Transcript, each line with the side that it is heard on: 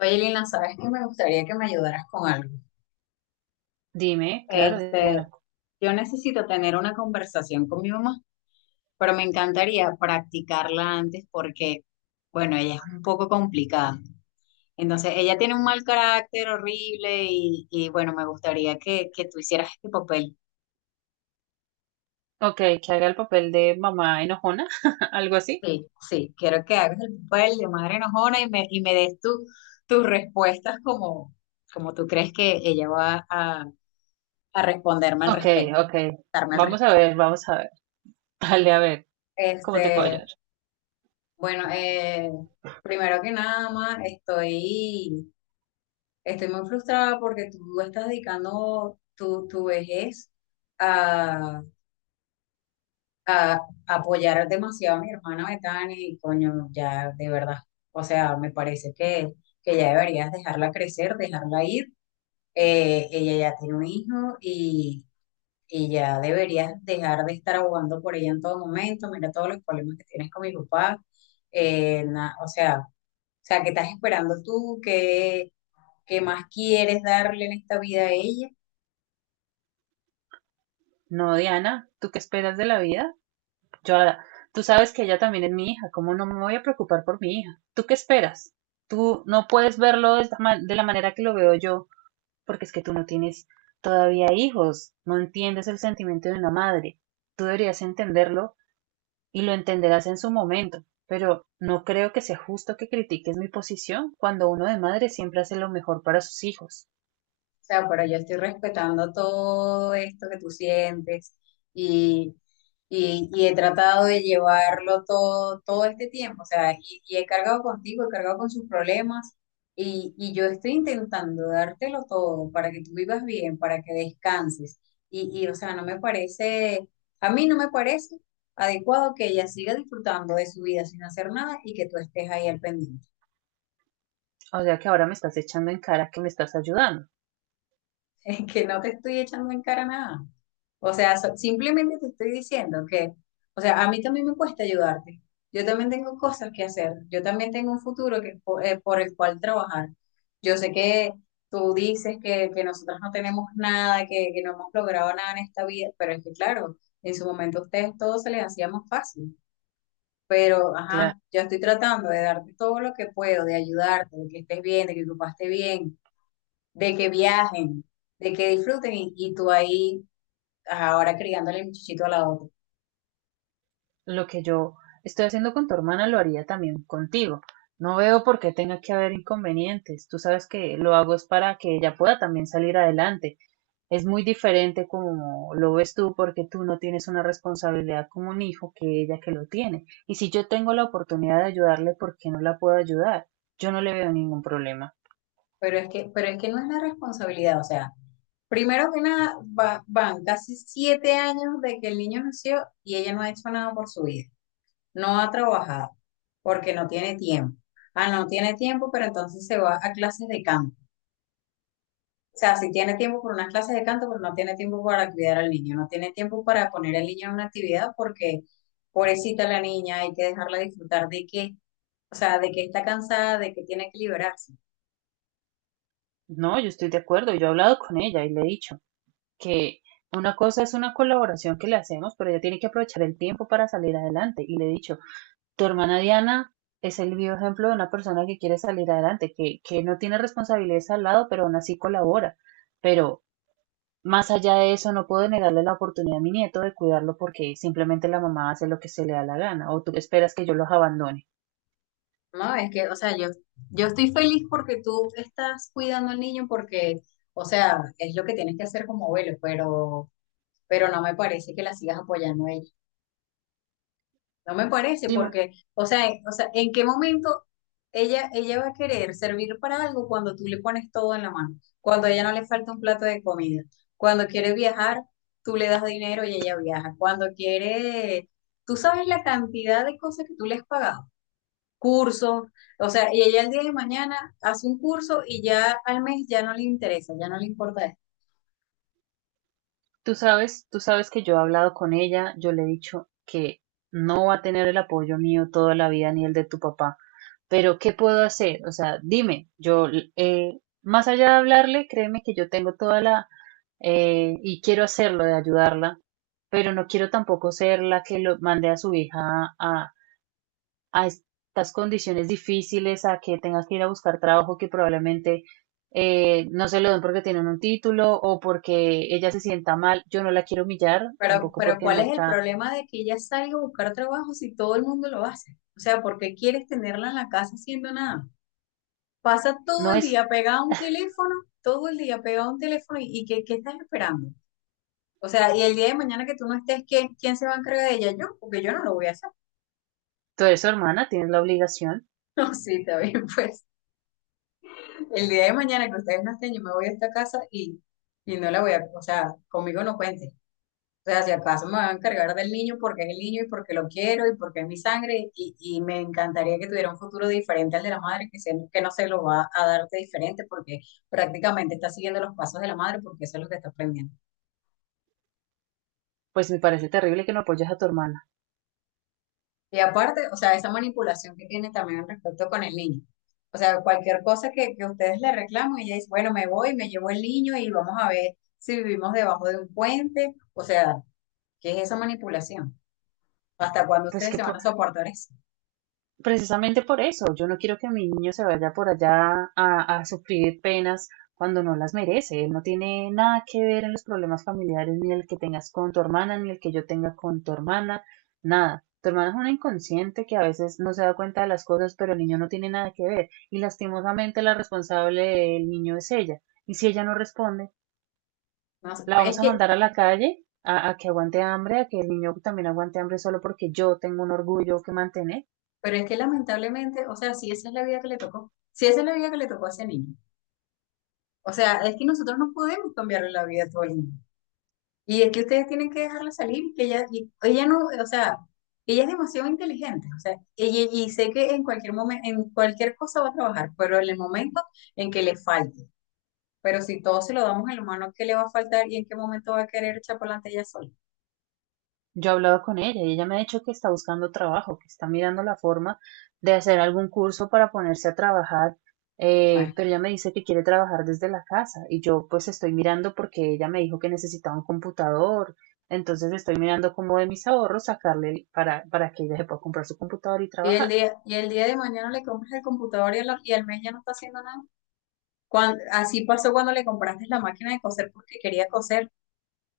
left: Oye, Lina, ¿sabes que me gustaría que me ayudaras con algo?
right: Dime, claro,
left: Este,
right: Diana.
left: yo necesito tener una conversación con mi mamá, pero me encantaría practicarla antes porque, bueno, ella es un poco complicada. Entonces, ella tiene un mal carácter horrible bueno, me gustaría que tú hicieras este papel.
right: Ok, que haga el papel de mamá enojona, algo así.
left: Sí, sí, quiero que hagas el papel de madre enojona y me des tus respuestas como tú crees que ella va a responderme al
right: Ok,
left: respecto,
right: ok.
left: darme al
right: Vamos
left: respecto.
right: a ver, vamos a ver. Dale, a ver, ¿cómo te puedo
left: Este,
right: ayudar?
left: Bueno, primero que nada más, estoy muy frustrada porque tú estás dedicando tu vejez a, a apoyar demasiado a mi hermana Betania y coño, ya de verdad, o sea, me parece que ya deberías dejarla crecer, dejarla ir. Ella ya tiene un hijo y ya deberías dejar de estar abogando por ella en todo momento. Mira todos los problemas que tienes con mi papá. O sea, ¿qué estás esperando tú? ¿Qué más quieres darle en esta vida a ella?
right: No, Diana, ¿tú qué esperas de la vida? Yo, tú sabes que ella también es mi hija, ¿cómo no me voy a preocupar por mi hija? ¿Tú qué esperas? Tú no puedes verlo de de la manera que lo veo yo, porque es que tú no tienes todavía hijos, no entiendes el sentimiento de una madre. Tú deberías entenderlo y lo entenderás en su momento, pero no creo que sea justo que critiques mi posición cuando uno de madre siempre hace lo mejor para sus hijos.
left: O sea, pero yo estoy respetando todo esto que tú sientes y, y he tratado de llevarlo todo, todo este tiempo. O sea, y he cargado contigo, he cargado con sus problemas y yo estoy intentando dártelo todo para que tú vivas bien, para que descanses. O sea, no me parece, a mí no me parece adecuado que ella siga disfrutando de su vida sin hacer nada y que tú estés ahí al pendiente.
right: O sea que ahora me estás echando en cara que me estás ayudando.
left: Que no te estoy echando en cara nada. O sea, simplemente te estoy diciendo que, o sea, a mí también me cuesta ayudarte. Yo también tengo cosas que hacer. Yo también tengo un futuro que, por el cual trabajar. Yo sé que tú dices que nosotros no tenemos nada, que no hemos logrado nada en esta vida, pero es que, claro, en su momento a ustedes todo se les hacía más fácil. Pero,
right: Claro,
left: ajá, yo estoy tratando de darte todo lo que puedo, de ayudarte, de que estés bien, de que tu papá esté bien, de que viajen, de que disfruten y tú ahí ahora criándole el muchachito a la otra.
right: lo que yo estoy haciendo con tu hermana lo haría también contigo. No veo por qué tenga que haber inconvenientes. Tú sabes que lo hago es para que ella pueda también salir adelante. Es muy diferente como lo ves tú porque tú no tienes una responsabilidad como un hijo que ella que lo tiene. Y si yo tengo la oportunidad de ayudarle, ¿por qué no la puedo ayudar? Yo no le veo ningún problema.
left: Pero es que no es la responsabilidad, o sea, primero que nada, van casi 7 años de que el niño nació y ella no ha hecho nada por su vida, no ha trabajado, porque no tiene tiempo. Ah, no tiene tiempo, pero entonces se va a clases de canto. O sea, si tiene tiempo por unas clases de canto, pero no tiene tiempo para cuidar al niño, no tiene tiempo para poner al niño en una actividad porque pobrecita la niña, hay que dejarla disfrutar de que, o sea, de que está cansada, de que tiene que liberarse.
right: No, yo estoy de acuerdo. Yo he hablado con ella y le he dicho que una cosa es una colaboración que le hacemos, pero ella tiene que aprovechar el tiempo para salir adelante. Y le he dicho, tu hermana Diana es el vivo ejemplo de una persona que quiere salir adelante, que no tiene responsabilidades al lado, pero aún así colabora. Pero más allá de eso, no puedo negarle la oportunidad a mi nieto de cuidarlo porque simplemente la mamá hace lo que se le da la gana o tú esperas que yo los abandone.
left: No, es que, o sea, yo estoy feliz porque tú estás cuidando al niño porque, o sea, es lo que tienes que hacer como abuelo, pero no me parece que la sigas apoyando a ella. No me parece
right: Dime,
left: porque, o sea, o sea, ¿en qué momento ella va a querer servir para algo cuando tú le pones todo en la mano? Cuando a ella no le falta un plato de comida. Cuando quiere viajar, tú le das dinero y ella viaja. Cuando quiere, tú sabes la cantidad de cosas que tú le has pagado cursos, o sea, y ella el día de mañana hace un curso y ya al mes ya no le interesa, ya no le importa eso.
right: tú sabes que yo he hablado con ella, yo le he dicho que no va a tener el apoyo mío toda la vida ni el de tu papá, pero ¿qué puedo hacer? O sea, dime, yo, más allá de hablarle, créeme que yo tengo toda la, y quiero hacerlo de ayudarla, pero no quiero tampoco ser la que lo mande a su hija a, a estas condiciones difíciles, a que tengas que ir a buscar trabajo que probablemente no se lo den porque tienen un título o porque ella se sienta mal. Yo no la quiero humillar,
left: Pero,
right: tampoco
left: pero
right: porque
left: ¿cuál
right: no
left: es el
right: está,
left: problema de que ella salga a buscar trabajo si todo el mundo lo hace? O sea, ¿por qué quieres tenerla en la casa haciendo nada? Pasa todo
right: no
left: el
right: es,
left: día pegada a un teléfono, todo el día pegada a un teléfono y ¿qué estás esperando? O sea, y el día de mañana que tú no estés, ¿quién se va a encargar de ella? Yo, porque yo no lo voy a hacer.
right: tú eres su hermana, tienes la obligación.
left: No, sí, está bien, pues. El día de mañana que ustedes no estén, yo me voy a esta casa y no la voy a, o sea, conmigo no cuente. O sea, si acaso me van a encargar del niño porque es el niño y porque lo quiero y porque es mi sangre y me encantaría que tuviera un futuro diferente al de la madre, que no se lo va a darte diferente porque prácticamente está siguiendo los pasos de la madre porque eso es lo que está aprendiendo.
right: Pues me parece terrible que no apoyes a tu hermana.
left: Y aparte, o sea, esa manipulación que tiene también respecto con el niño. O sea, cualquier cosa que ustedes le reclaman, ella dice, bueno, me voy, me llevo el niño y vamos a ver si vivimos debajo de un puente. O sea, ¿qué es esa manipulación? ¿Hasta cuándo
right: Pues
left: ustedes
right: que,
left: se van
right: po-
left: a soportar eso?
right: precisamente por eso, yo no quiero que mi niño se vaya por allá a sufrir penas cuando no las merece. Él no tiene nada que ver en los problemas familiares, ni el que tengas con tu hermana, ni el que yo tenga con tu hermana, nada. Tu hermana es una inconsciente que a veces no se da cuenta de las cosas, pero el niño no tiene nada que ver. Y lastimosamente la responsable del niño es ella. Y si ella no responde,
left: No sé,
right: la vamos a mandar a la calle a que aguante hambre, a que el niño también aguante hambre solo porque yo tengo un orgullo que mantener.
left: pero es que lamentablemente, o sea, si esa es la vida que le tocó, si esa es la vida que le tocó a ese niño. O sea, es que nosotros no podemos cambiarle la vida a todo el mundo. Y es que ustedes tienen que dejarla salir, que ella, ella no, o sea, ella es demasiado inteligente, o sea, y sé que en cualquier momento, en cualquier cosa va a trabajar, pero en el momento en que le falte, pero si todo se lo damos en la mano, ¿qué le va a faltar y en qué momento va a querer echar para adelante ella sola?
right: Yo he hablado con ella y ella me ha dicho que está buscando trabajo, que está mirando la forma de hacer algún curso para ponerse a trabajar,
left: Imagínate.
right: pero ella me dice que quiere trabajar desde la casa y yo pues estoy mirando porque ella me dijo que necesitaba un computador, entonces estoy mirando cómo de mis ahorros sacarle para que ella se pueda comprar su computador y
left: Y el
right: trabajar.
left: día, y el día de mañana le compras el computador y al mes ya no está haciendo nada. Así pasó cuando le compraste la máquina de coser porque quería coser.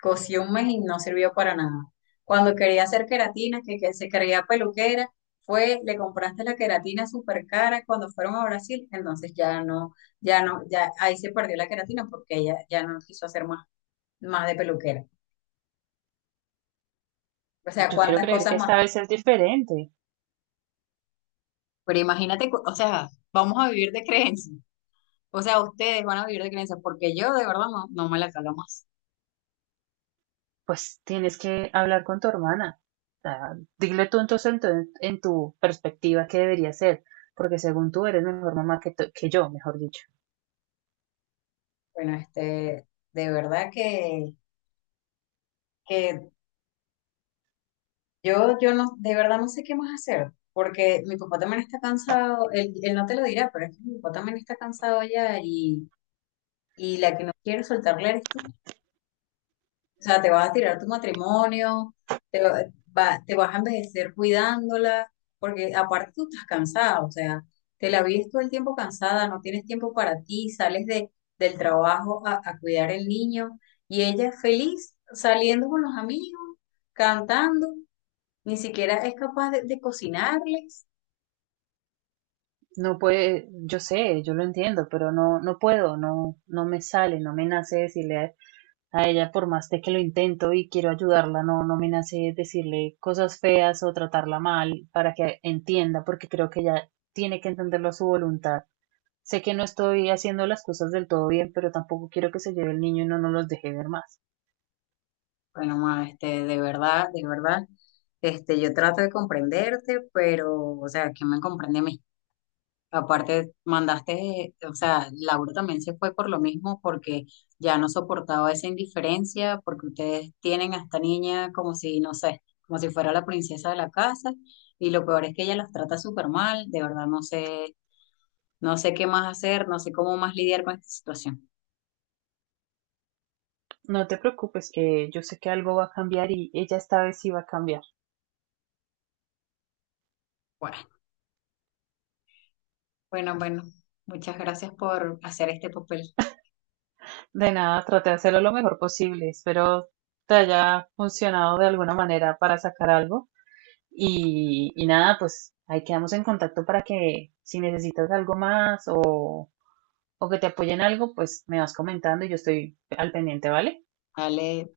left: Cocí un mes y no sirvió para nada. Cuando quería hacer queratina, que se creía peluquera, le compraste la queratina súper cara cuando fueron a Brasil, entonces ya no, ya no, ya ahí se perdió la queratina porque ella ya no quiso hacer más de peluquera. O sea,
right: Yo quiero
left: cuántas
right: creer
left: cosas
right: que
left: más.
right: esta vez es diferente.
left: Pero imagínate, o sea, vamos a vivir de creencias. O sea, ustedes van a vivir de creencias porque yo de verdad no, no me la calo más.
right: Pues tienes que hablar con tu hermana. O sea, dile tú entonces en tu perspectiva qué debería ser, porque según tú eres mejor mamá que, que yo, mejor dicho.
left: Bueno, de verdad que yo no, de verdad no sé qué más hacer, porque mi papá también está cansado, él no te lo dirá, pero es que mi papá también está cansado ya y la que no quiere soltarle eres tú. O sea, te vas a tirar tu matrimonio, te, va, te vas a envejecer cuidándola, porque aparte tú estás cansada, o sea, te la vives todo el tiempo cansada, no tienes tiempo para ti, sales del trabajo a cuidar el niño y ella feliz saliendo con los amigos, cantando. Ni siquiera es capaz de cocinarles.
right: No puede, yo sé, yo lo entiendo, pero no, no puedo, no, no me sale, no me nace decirle a ella, por más de que lo intento y quiero ayudarla, no, no me nace decirle cosas feas o tratarla mal para que entienda, porque creo que ella tiene que entenderlo a su voluntad. Sé que no estoy haciendo las cosas del todo bien, pero tampoco quiero que se lleve el niño y no nos los deje ver más.
left: Bueno, ma, de verdad, yo trato de comprenderte, pero, o sea, ¿quién me comprende a mí? Aparte, mandaste, o sea, Laura también se fue por lo mismo, porque ya no soportaba esa indiferencia, porque ustedes tienen a esta niña como si, no sé, como si fuera la princesa de la casa, y lo peor es que ella las trata súper mal, de verdad, no sé, no sé qué más hacer, no sé cómo más lidiar con esta situación.
right: No te preocupes, que yo sé que algo va a cambiar y ella esta vez sí va a cambiar.
left: bueno bueno, muchas gracias por hacer este papel.
right: De nada, traté de hacerlo lo mejor posible. Espero te haya funcionado de alguna manera para sacar algo. Y nada, pues ahí quedamos en contacto para que si necesitas algo más o que te apoyen algo, pues me vas comentando y yo estoy al pendiente, ¿vale?
left: Vale,